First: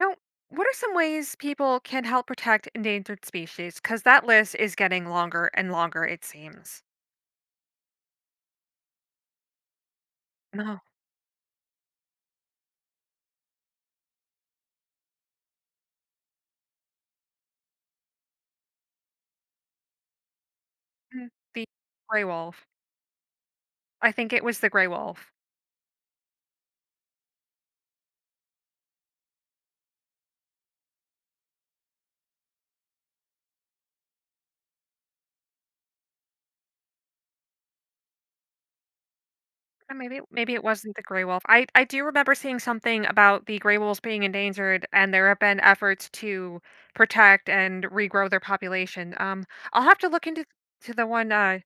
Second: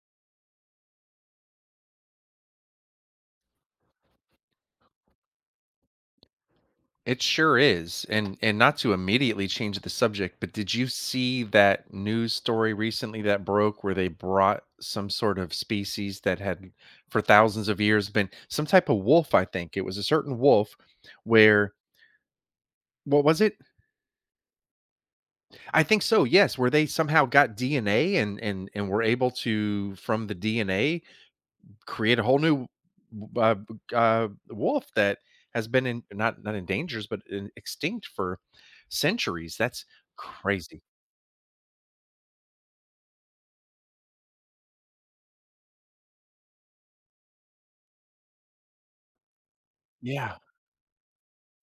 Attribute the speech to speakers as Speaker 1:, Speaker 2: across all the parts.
Speaker 1: Now, what are some ways people can help protect endangered species? Because that list is getting longer and longer, it seems.
Speaker 2: It sure is. And not to immediately change the subject, but did
Speaker 1: No,
Speaker 2: you see that news story recently that broke where they brought some sort of species that had for thousands of years been some type of wolf, I think. It was a certain wolf
Speaker 1: mm, the
Speaker 2: where
Speaker 1: gray wolf.
Speaker 2: what was it?
Speaker 1: I think it was the gray wolf.
Speaker 2: I think so, yes, where they somehow got DNA and were able to from the DNA create a whole new uh, wolf that has been in not endangered but in, extinct for centuries. That's
Speaker 1: Or maybe maybe it
Speaker 2: crazy.
Speaker 1: wasn't the gray wolf. I do remember seeing something about the gray wolves being endangered, and there have been efforts to protect and regrow their population. I'll have to look
Speaker 2: Yeah.
Speaker 1: into to the one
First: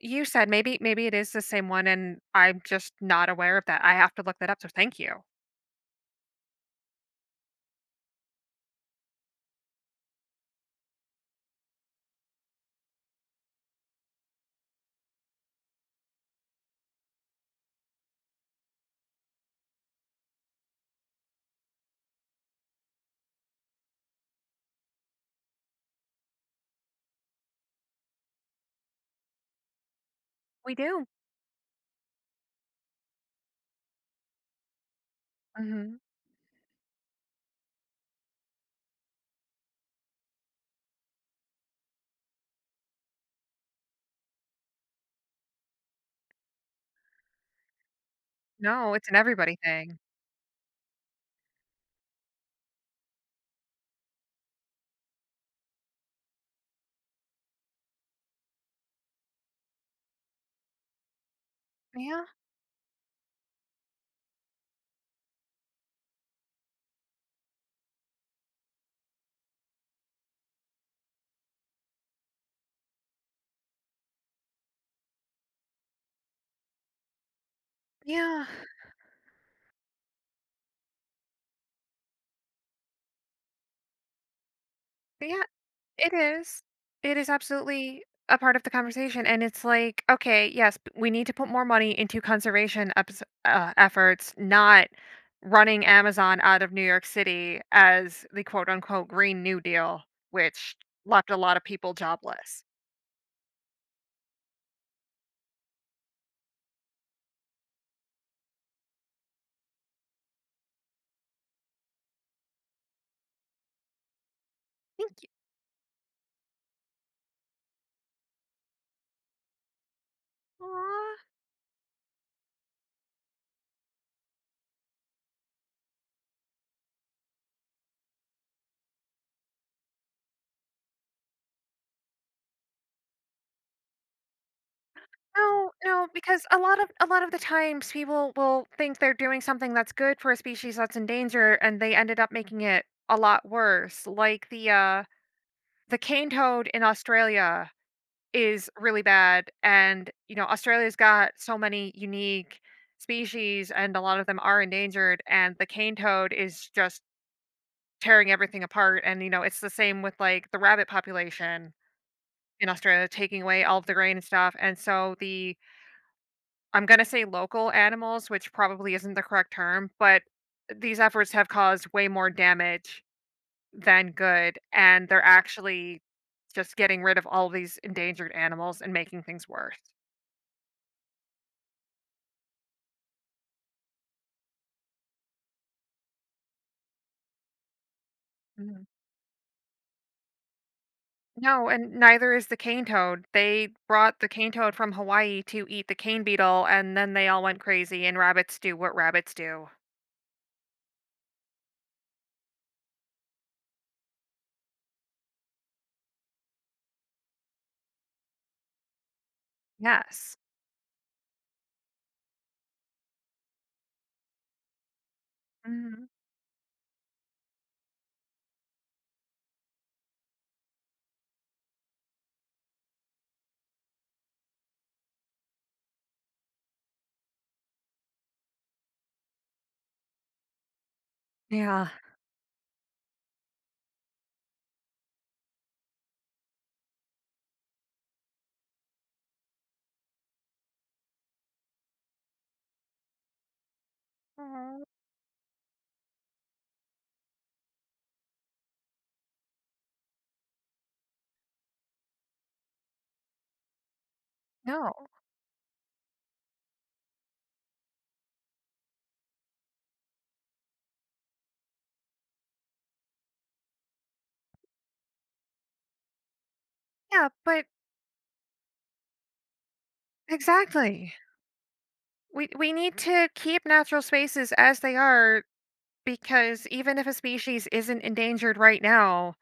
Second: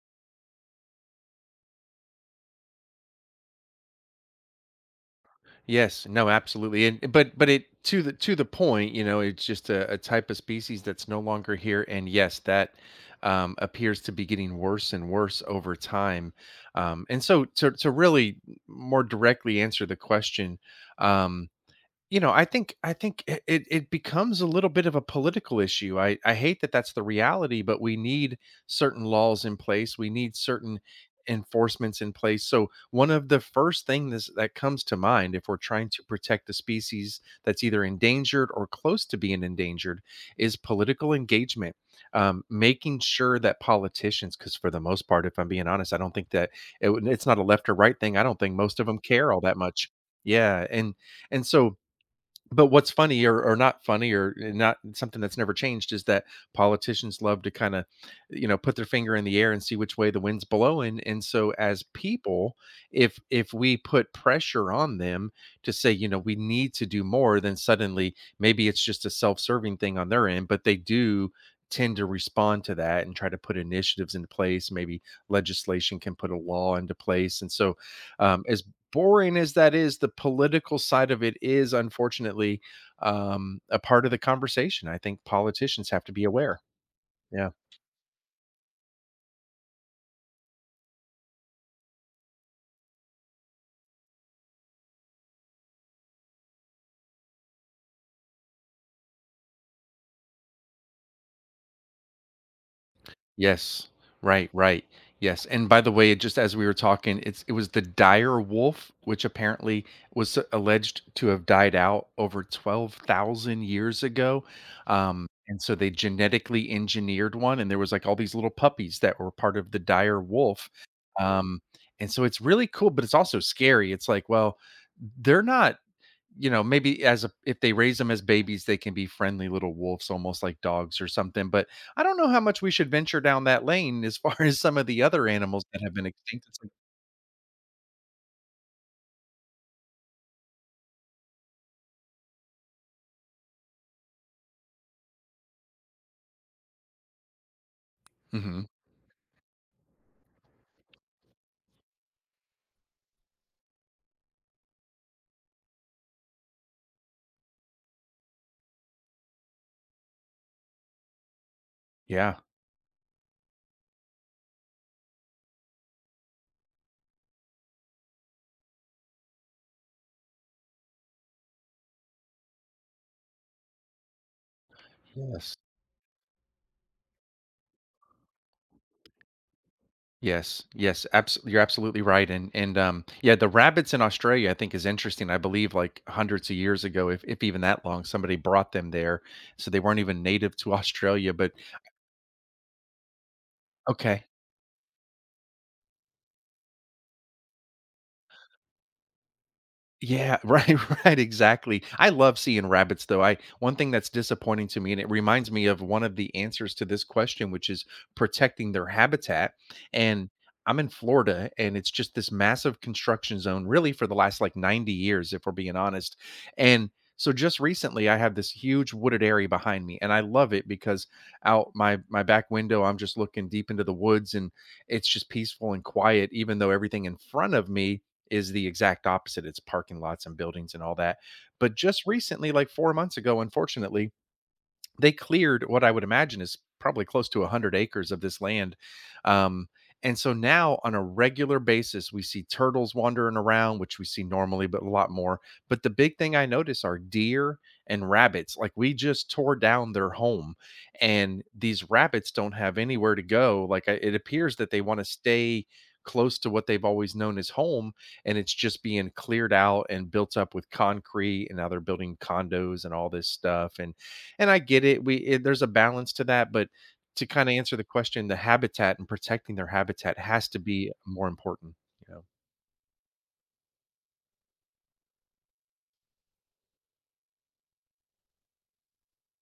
Speaker 1: you said. Maybe it is the same one, and I'm just not aware of that. I have to look that up. So thank you.
Speaker 2: Yes. No. Absolutely. And but it to the point. You know, it's just a type of species that's no longer here. And yes, that appears to be getting worse and worse over time. And so to really more directly answer the question. Um, You know, I think it becomes a little bit of a political issue. I hate that that's the reality, but we need certain laws in place. We need
Speaker 1: We
Speaker 2: certain
Speaker 1: do.
Speaker 2: enforcements in place. So one of the first things that comes to mind if we're trying
Speaker 1: Hmm.
Speaker 2: to protect the species that's either endangered or close to being endangered is political engagement. Making sure that politicians, because for the most part, if I'm being honest, I don't think that it's not a left or right thing. I don't think most of
Speaker 1: No,
Speaker 2: them
Speaker 1: it's an
Speaker 2: care all
Speaker 1: everybody
Speaker 2: that much.
Speaker 1: thing.
Speaker 2: Yeah, and so but what's funny or not funny or not something that's never changed is that politicians love to kind of put their finger in the air and see which way the wind's blowing. And so as
Speaker 1: Yeah,
Speaker 2: people, if we put pressure on them to say, you know, we need to do more, then suddenly maybe it's just a self-serving thing on their end, but they do tend to respond to that and try to put initiatives into place, maybe legislation can put a law into place. and so um,
Speaker 1: yeah,
Speaker 2: as boring as that is, the political side of it is unfortunately a part of the conversation. I think
Speaker 1: yeah,
Speaker 2: politicians have to
Speaker 1: it
Speaker 2: be aware.
Speaker 1: is. It is
Speaker 2: Yeah.
Speaker 1: absolutely a part of the conversation, and it's like, okay, yes, we need to put more money into conservation efforts, not running Amazon out of New York City as the quote unquote Green New Deal, which left a lot of people jobless.
Speaker 2: Yes. Right, right. Yes, and by the way, just as we were talking, it was the dire wolf, which apparently was alleged to have died out over 12,000 years ago,
Speaker 1: Thank
Speaker 2: and so they genetically engineered one, and there was, like, all these little puppies that were part of the dire wolf.
Speaker 1: you.
Speaker 2: Um, and so it's really cool, but it's also scary. It's like, well, they're not, you know, maybe if they raise them as babies, they can be friendly little wolves, almost like dogs or something. But I don't know how much we should venture down that lane as far as some of the other animals
Speaker 1: No,
Speaker 2: that have been
Speaker 1: no, because
Speaker 2: extinct.
Speaker 1: a
Speaker 2: It's
Speaker 1: lot of a lot of the times people will think they're doing something that's good for a species that's in danger, and they ended up making it a lot worse. Like the cane toad in Australia
Speaker 2: like, hmm,
Speaker 1: is really bad, and you know Australia's got so many unique species, and a lot of them are endangered, and the cane toad is just tearing everything apart. And you know it's the same with like the rabbit population
Speaker 2: yeah,
Speaker 1: in Australia, taking away all of the grain and stuff, and so the I'm gonna say local animals, which probably isn't the correct term, but these efforts have caused way more damage than good, and they're
Speaker 2: yes,
Speaker 1: actually just getting rid of all these endangered animals and making things worse.
Speaker 2: yes, yes. Absolutely, you're absolutely right. And yeah, the rabbits in Australia, I think, is interesting. I believe like hundreds of years ago, if even that long, somebody brought
Speaker 1: Mhm.
Speaker 2: them there, so they weren't even native to Australia. But
Speaker 1: No, and neither is the cane toad. They brought
Speaker 2: okay,
Speaker 1: the cane toad from Hawaii to eat the cane beetle, and then they all went crazy, and rabbits do what rabbits do.
Speaker 2: yeah, right, right, exactly. I love seeing rabbits though. I One thing that's disappointing to me and it reminds me of one of the answers to this question, which is protecting their habitat. And
Speaker 1: Yes.
Speaker 2: I'm in Florida and it's just this massive construction zone really for the last like 90 years, if we're being
Speaker 1: Mhm.
Speaker 2: honest. And so just recently I have this huge wooded area behind me, and I love it because out my back window I'm just looking deep into the woods, and it's just peaceful and quiet, even though everything in front of me is the exact opposite. It's parking lots and buildings and all that. But
Speaker 1: Yeah.
Speaker 2: just recently, like 4 months ago, unfortunately, they cleared what I would imagine is probably close to 100 acres of this land. Um, and so now on a regular basis, we see turtles wandering around, which we see normally,
Speaker 1: Aw,
Speaker 2: but a lot more. But the big thing I notice are deer and rabbits. Like, we just tore down their home, and these rabbits don't have anywhere to go. It appears that they
Speaker 1: no.
Speaker 2: want to stay close to what they've always known as home, and it's just being cleared out and built up with concrete. And now they're building condos and all this stuff. And I get it. There's a balance to that, but to
Speaker 1: Yeah,
Speaker 2: kind of
Speaker 1: but
Speaker 2: answer the question, the habitat and protecting their habitat has to be
Speaker 1: exactly.
Speaker 2: more important. You know.
Speaker 1: We need to keep natural spaces as they are because even if a species isn't endangered right now,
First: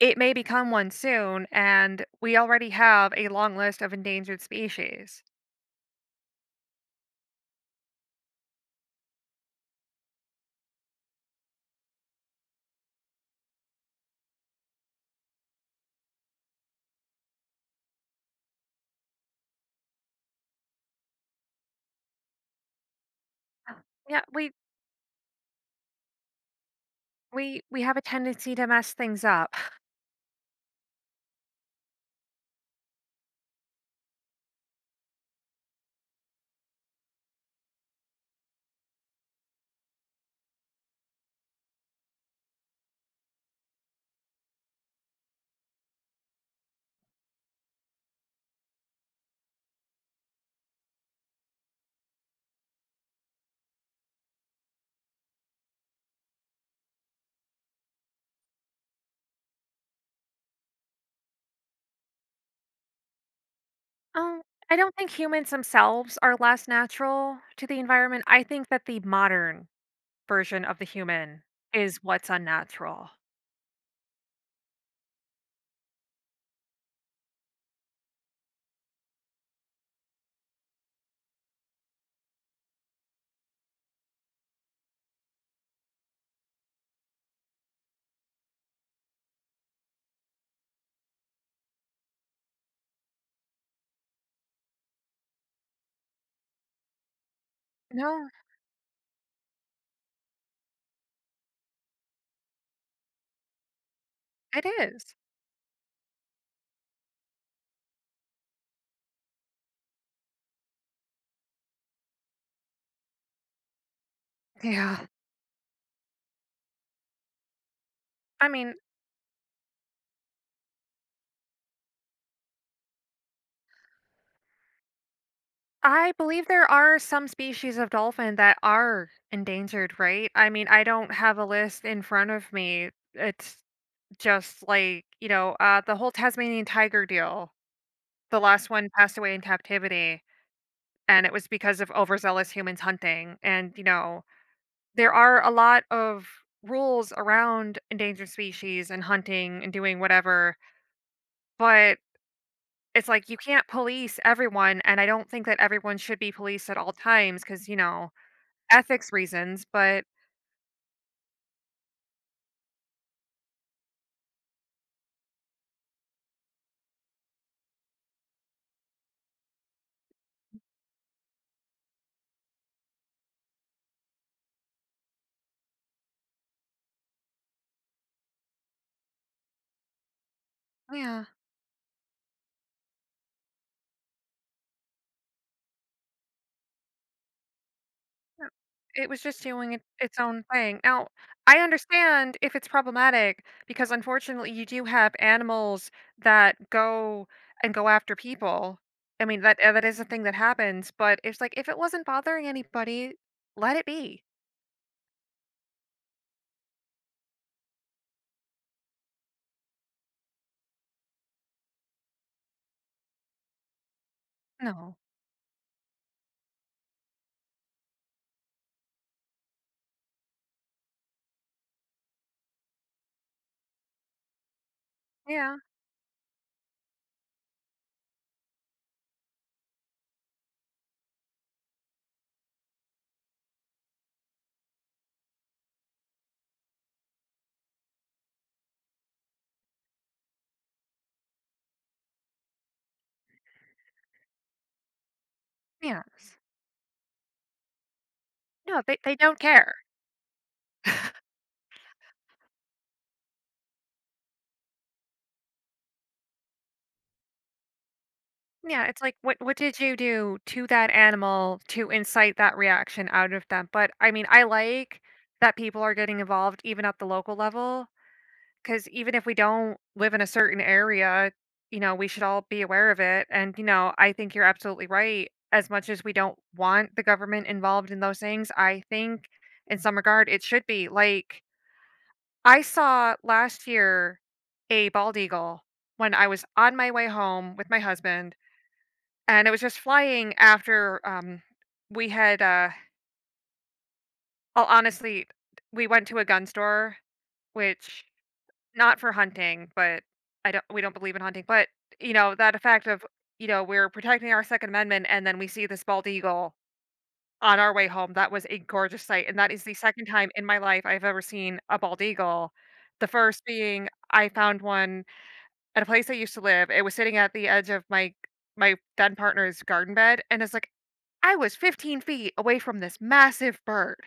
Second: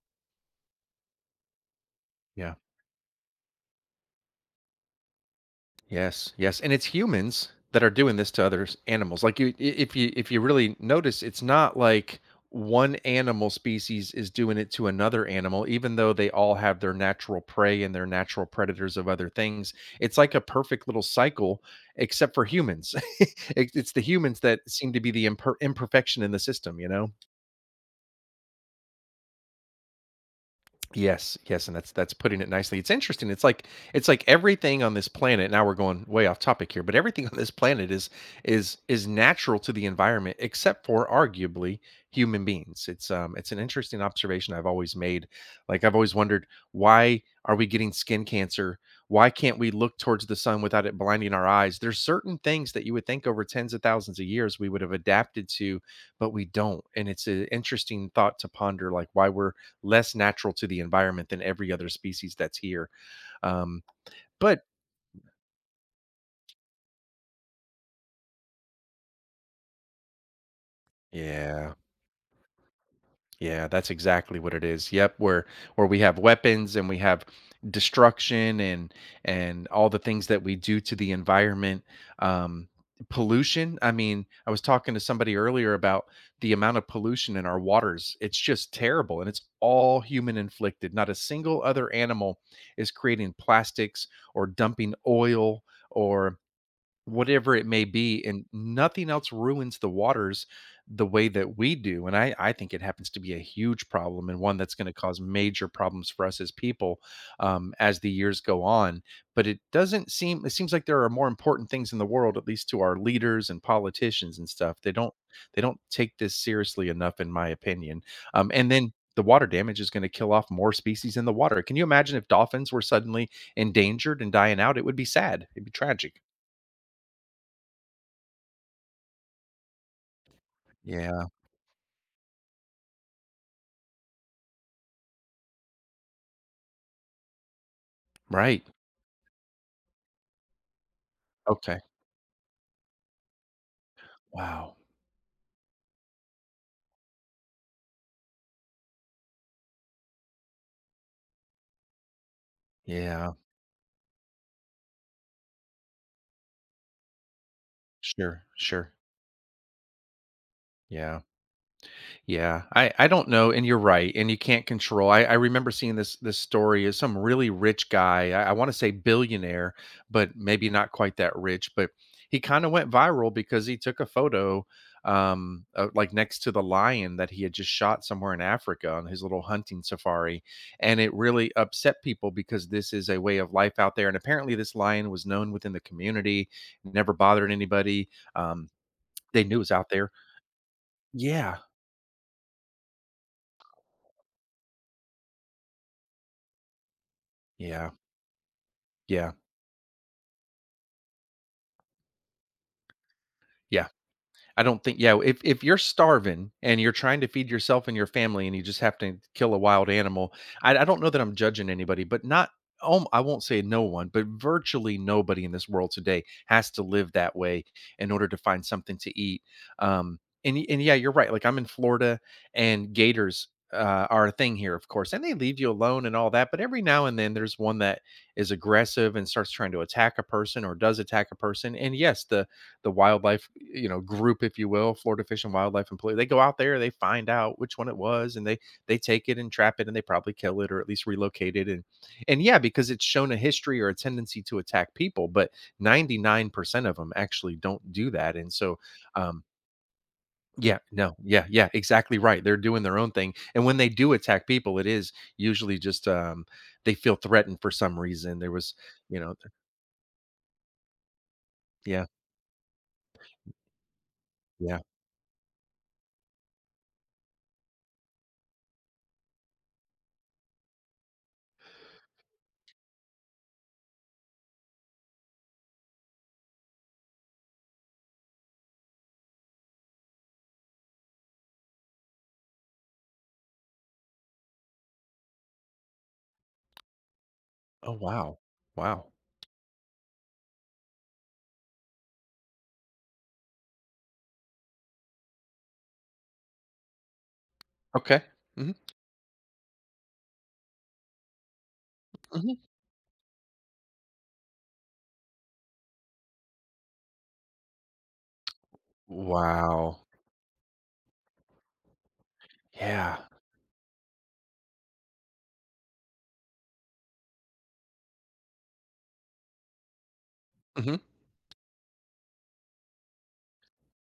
Speaker 1: it may become one soon, and we
Speaker 2: Yeah.
Speaker 1: already have a long list of endangered species.
Speaker 2: Yes. Yes. And it's humans that are doing this to other animals. If you really notice, it's not like one animal species is doing it to another animal, even though they all have their natural prey and their natural predators of other things. It's like a perfect little cycle, except for humans. It's the
Speaker 1: Yeah,
Speaker 2: humans
Speaker 1: we
Speaker 2: that seem to be the imperfection in the system. You know.
Speaker 1: we we have a tendency to mess things up.
Speaker 2: Yes, yes, and that's putting it nicely. It's interesting. It's like everything on this planet. Now we're going way off topic here, but everything on this planet is natural to the environment, except for arguably human beings. It's an interesting observation I've always made. Like, I've always wondered, why are we getting skin cancer? Why can't we look towards the sun without it blinding our eyes? There's certain things that you would think over tens of thousands of years we would have adapted to, but we don't. And it's an interesting thought to ponder, like why we're less natural to the environment than every other species that's here. Um,
Speaker 1: Oh,
Speaker 2: but
Speaker 1: I don't think humans themselves are less natural to the environment. I think that the modern version of the human
Speaker 2: yeah,
Speaker 1: is what's unnatural.
Speaker 2: yeah, that's exactly what it is. Yep, where we have weapons and we have destruction and all the things that we do to the environment. Um, pollution. I mean, I was talking to somebody earlier about the amount of pollution in our waters. It's just terrible, and it's all human inflicted. Not a single other animal is creating plastics or dumping oil or whatever it may be,
Speaker 1: No,
Speaker 2: and nothing else ruins the waters the way that we do, and I think it happens to be a huge problem and one
Speaker 1: it
Speaker 2: that's gonna
Speaker 1: is.
Speaker 2: cause major problems for us as people, as the years go on, but it doesn't seem it seems like there are more important things in the world, at least to our leaders and politicians and stuff.
Speaker 1: Yeah.
Speaker 2: They don't take this seriously enough in my opinion,
Speaker 1: I
Speaker 2: and
Speaker 1: mean,
Speaker 2: then the water damage is gonna kill off more species in the water. Can you imagine if dolphins were suddenly endangered and dying out? It would be sad. It'd be
Speaker 1: I
Speaker 2: tragic.
Speaker 1: believe there are some species of dolphin that are endangered, right? I mean, I don't
Speaker 2: Yeah.
Speaker 1: have a list in front of me. It's just like, you know, the whole Tasmanian tiger deal. The
Speaker 2: Right.
Speaker 1: last one passed away in captivity, and it was because
Speaker 2: Okay.
Speaker 1: of overzealous humans hunting. And, you know,
Speaker 2: Wow.
Speaker 1: there are a lot of rules around endangered species and hunting and doing whatever, but it's like
Speaker 2: Yeah.
Speaker 1: you can't police everyone. And I don't think that everyone should be policed at all times because, you know,
Speaker 2: Sure. Sure.
Speaker 1: ethics reasons, but
Speaker 2: Yeah. Yeah, I don't know, and you're right, and you can't control. I remember seeing this story is some really rich guy. I want to say billionaire, but maybe not quite that rich. But he kind of went viral because he took a photo, of, like, next to the lion that he had just shot somewhere in Africa on his little hunting safari, and it
Speaker 1: yeah,
Speaker 2: really upset people because this is a way of life out there. And apparently, this lion was known within the community, never bothered anybody.
Speaker 1: no,
Speaker 2: Um,
Speaker 1: it was just
Speaker 2: they knew it was
Speaker 1: doing it,
Speaker 2: out there.
Speaker 1: its own thing. Now, I
Speaker 2: Yeah,
Speaker 1: understand if it's problematic because unfortunately you do have animals that go and go
Speaker 2: yeah,
Speaker 1: after people. I
Speaker 2: yeah.
Speaker 1: mean that that is a thing that happens, but it's like if it wasn't bothering anybody, let it
Speaker 2: Yeah,
Speaker 1: be.
Speaker 2: I don't think yeah, if you're starving and you're trying to feed yourself and your family and you just have to kill a wild animal, I don't know that I'm judging anybody, but not I won't say no one, but
Speaker 1: No.
Speaker 2: virtually nobody in this world today has to live that way in order to find something to eat. Um, and yeah, you're right. Like, I'm in Florida, and gators are a thing here, of course, and they
Speaker 1: Yeah.
Speaker 2: leave you alone and all that. But every now and then, there's one that is aggressive and starts trying to attack a person or does attack a person. And yes, the wildlife, you know, group, if you will, Florida Fish and Wildlife Employee. They go out there, they find out which one it was, and they take it and trap it, and they probably kill it or at least relocate it. And yeah, because it's shown a history or a tendency to attack people, but ninety
Speaker 1: Yes.
Speaker 2: nine percent of them actually don't do that. And so,
Speaker 1: No, they don't
Speaker 2: um,
Speaker 1: care.
Speaker 2: yeah, no, yeah, yeah, exactly right. They're doing their own thing, and when they do attack people, it is usually just they feel threatened for some reason. There was,
Speaker 1: Yeah, it's like
Speaker 2: you know,
Speaker 1: what did you do to that animal to
Speaker 2: yeah,
Speaker 1: incite that reaction out of them? But I mean, I
Speaker 2: yeah.
Speaker 1: like that people are getting involved even at the local level because even if we don't live in a certain area, you know, we should all be aware of it. And you know, I think you're absolutely right. As much as we don't want the government involved in those things, I think in some regard it should be. Like I saw last year a bald eagle when I was on my way home with my
Speaker 2: Oh
Speaker 1: husband
Speaker 2: wow, wow.
Speaker 1: and it was just flying after, we had, will honestly, we went to a gun store, which
Speaker 2: Okay. Hmm.
Speaker 1: not for hunting, but I don't we don't believe in hunting, but, you know, that effect of, you know, we're protecting our Second Amendment, and then we see this bald eagle on our way home, that was a gorgeous sight, and that is the
Speaker 2: Wow.
Speaker 1: second time in my life I've ever seen a bald eagle. The
Speaker 2: Yeah.
Speaker 1: first being I found one at a place I used to live, it was sitting at the edge of my then partner's garden bed, and it's like
Speaker 2: Mhm.
Speaker 1: I was 15 feet away from this massive bird,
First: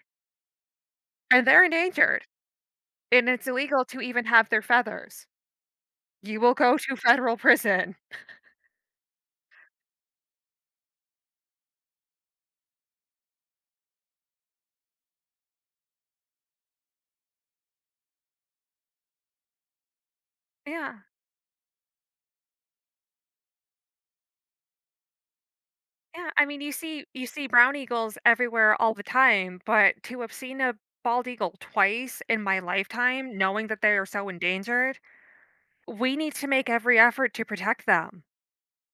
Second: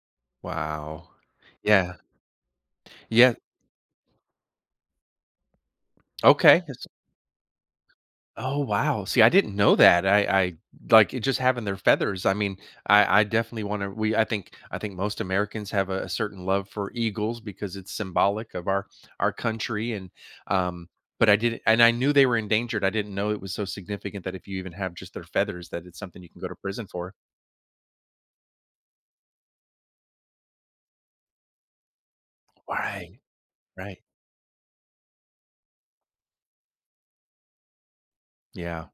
Speaker 2: Wow.
Speaker 1: and they're
Speaker 2: Yeah.
Speaker 1: endangered, and
Speaker 2: Yeah.
Speaker 1: it's illegal to even have their feathers. You will
Speaker 2: Okay.
Speaker 1: go
Speaker 2: It's
Speaker 1: to federal prison.
Speaker 2: Oh, wow. See, I didn't know that. I like, it just having their feathers. I mean, I definitely wanna we I think most Americans have a certain love for eagles because it's symbolic of our country and, um,
Speaker 1: Yeah.
Speaker 2: but I didn't and I knew they were endangered. I didn't know it was so significant that if you even have just their feathers, that it's something
Speaker 1: Yeah,
Speaker 2: you can
Speaker 1: I
Speaker 2: go to
Speaker 1: mean, you
Speaker 2: prison
Speaker 1: see
Speaker 2: for.
Speaker 1: you see brown eagles everywhere all the time, but to have seen a bald eagle twice in my
Speaker 2: Right.
Speaker 1: lifetime, knowing that they
Speaker 2: Right.
Speaker 1: are so endangered, we need to make every effort to protect them.
Speaker 2: Yeah.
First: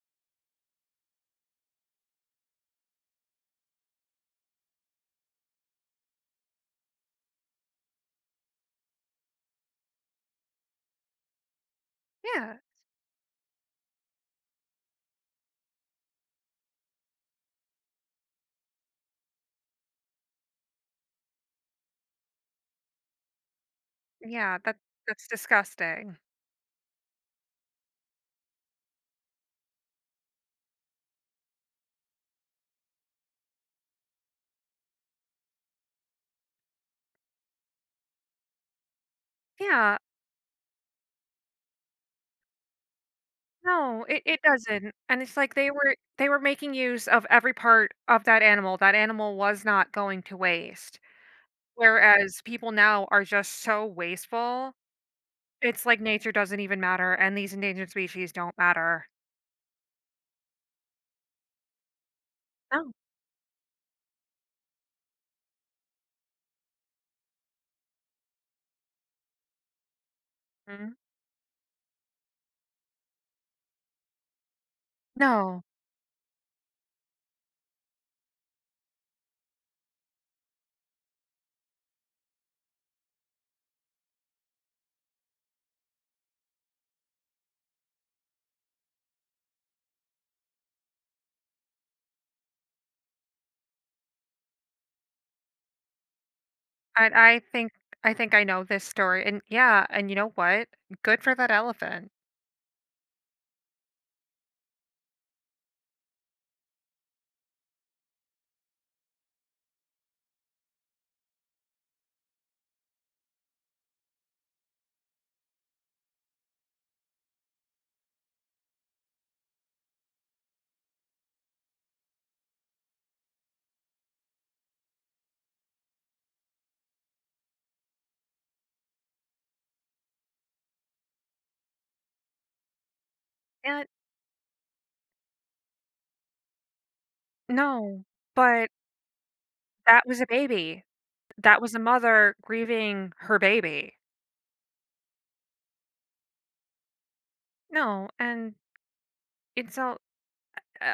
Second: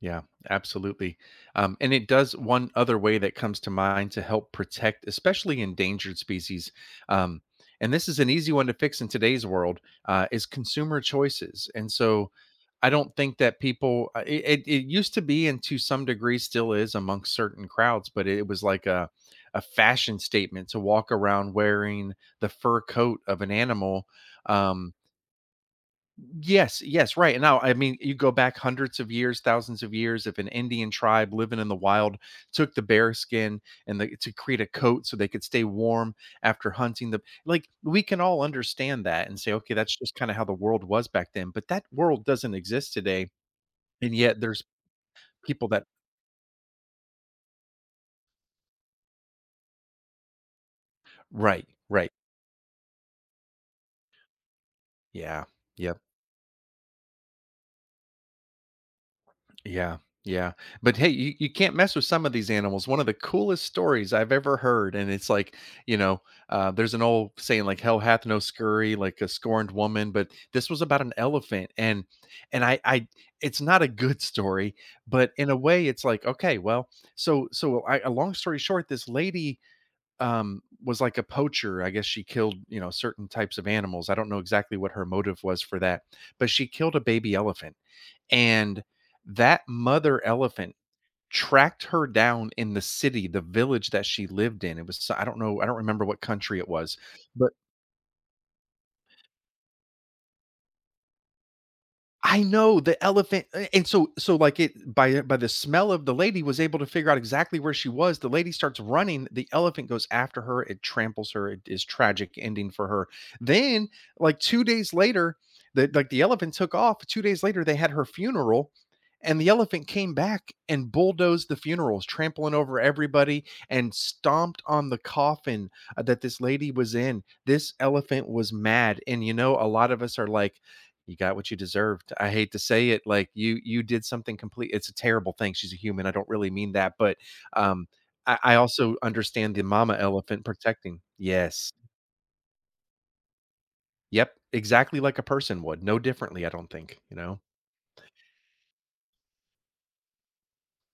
Speaker 2: Yeah, absolutely. And it does one other way that comes to mind to help protect, especially endangered species. Um, and this is an easy one to fix in today's world, is consumer choices. And so
Speaker 1: Yeah,
Speaker 2: I don't think that people it used to be and to some degree still is amongst certain crowds, but it was like a fashion statement to walk around wearing the fur coat of an animal.
Speaker 1: yeah,
Speaker 2: Um,
Speaker 1: that's disgusting.
Speaker 2: Yes, yes, right. And now, I mean, you go back hundreds of years, thousands of years. If an Indian tribe living in the wild took the bear skin and the, to create a coat so they could stay warm after hunting them, like we can all understand that and say, okay,
Speaker 1: Yeah,
Speaker 2: that's just kind of how the world was back then. But that world doesn't exist today,
Speaker 1: no,
Speaker 2: and
Speaker 1: it
Speaker 2: yet there's
Speaker 1: doesn't, and it's like
Speaker 2: people that
Speaker 1: they were making use of every part of that animal. That animal was not going to waste,
Speaker 2: right, right,
Speaker 1: whereas people now are just so wasteful.
Speaker 2: yeah,
Speaker 1: It's
Speaker 2: yeah.
Speaker 1: like nature doesn't even matter, and these endangered species don't matter.
Speaker 2: Yeah, yeah. But hey, you can't mess with some of these animals.
Speaker 1: No.
Speaker 2: One of the coolest stories I've ever heard, and it's like, you know, there's an old saying like "Hell hath no scurry," like a scorned woman. But this was
Speaker 1: Mhm.
Speaker 2: about an elephant, and and I, I, it's not a good story, but in a
Speaker 1: No,
Speaker 2: way, it's like, okay, well, so I, a long story short, this lady was like a poacher, I guess. She killed, you know, certain types of animals. I don't know exactly what her motive was for that, but she killed a baby elephant, and that mother elephant tracked her down in the city, the village that she lived in. It was so, I don't know, I don't remember what country it was,
Speaker 1: and
Speaker 2: but.
Speaker 1: I think I know this story, and yeah, and you know what? Good for that elephant.
Speaker 2: I know the elephant a and so, like, it by the smell of the lady was able to figure out exactly where she was. The lady starts running, the elephant goes after her, it tramples her, it is tragic ending for her. Then, like, 2 days later, the elephant took off, 2 days later, they had her funeral, and the elephant came back and bulldozed the funerals, trampling over everybody and stomped on the coffin, that this lady was in. This elephant was mad, and, you know, a lot of us are like, you got what you deserved. I hate to say it, like you
Speaker 1: And
Speaker 2: did something complete. It's a terrible thing. She's a human. I don't really mean that, but um,
Speaker 1: no,
Speaker 2: I
Speaker 1: but
Speaker 2: also understand the mama
Speaker 1: that was a
Speaker 2: elephant
Speaker 1: baby.
Speaker 2: protecting.
Speaker 1: That
Speaker 2: Yes.
Speaker 1: was a mother grieving her baby.
Speaker 2: Yep. Exactly like a person would. No differently. I don't think. You know.
Speaker 1: No, and it's all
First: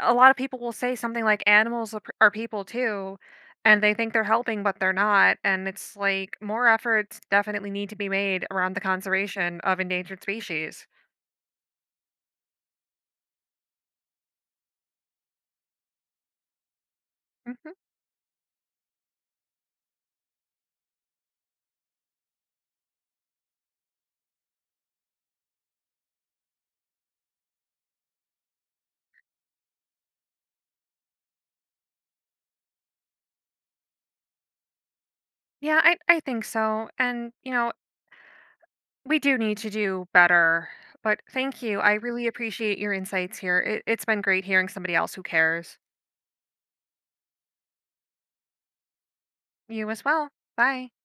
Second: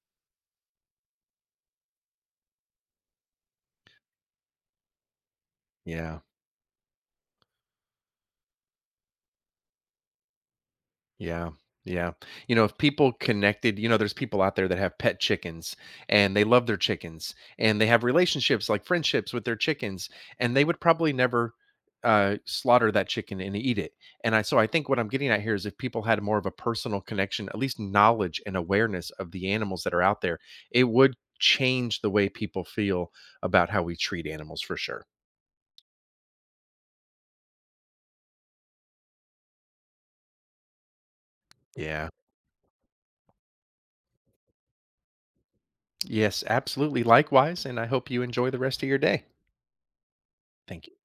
Speaker 1: a lot of people will say something like animals are are people too, and they think they're helping but they're not, and it's
Speaker 2: Yeah.
Speaker 1: like more efforts definitely need to be made around the conservation of endangered species.
Speaker 2: Yeah. Yeah. You know, if people connected, you know, there's people out there that have pet chickens and they love their chickens
Speaker 1: Hmm.
Speaker 2: and they have relationships like friendships with their chickens and they would probably never slaughter that chicken and eat it. And I so I think what I'm getting at here is if people had more of a personal connection, at least knowledge and awareness of the animals that are out there, it would change the way people feel about how we treat animals for sure.
Speaker 1: Yeah, I, think so, and you know we do need to do better, but thank you. I
Speaker 2: Yeah.
Speaker 1: really appreciate your insights here. It, it's been great hearing somebody else who cares.
Speaker 2: Yes, absolutely. Likewise, and I hope you enjoy the rest of your day.
Speaker 1: You as well.
Speaker 2: Thank
Speaker 1: Bye.
Speaker 2: you.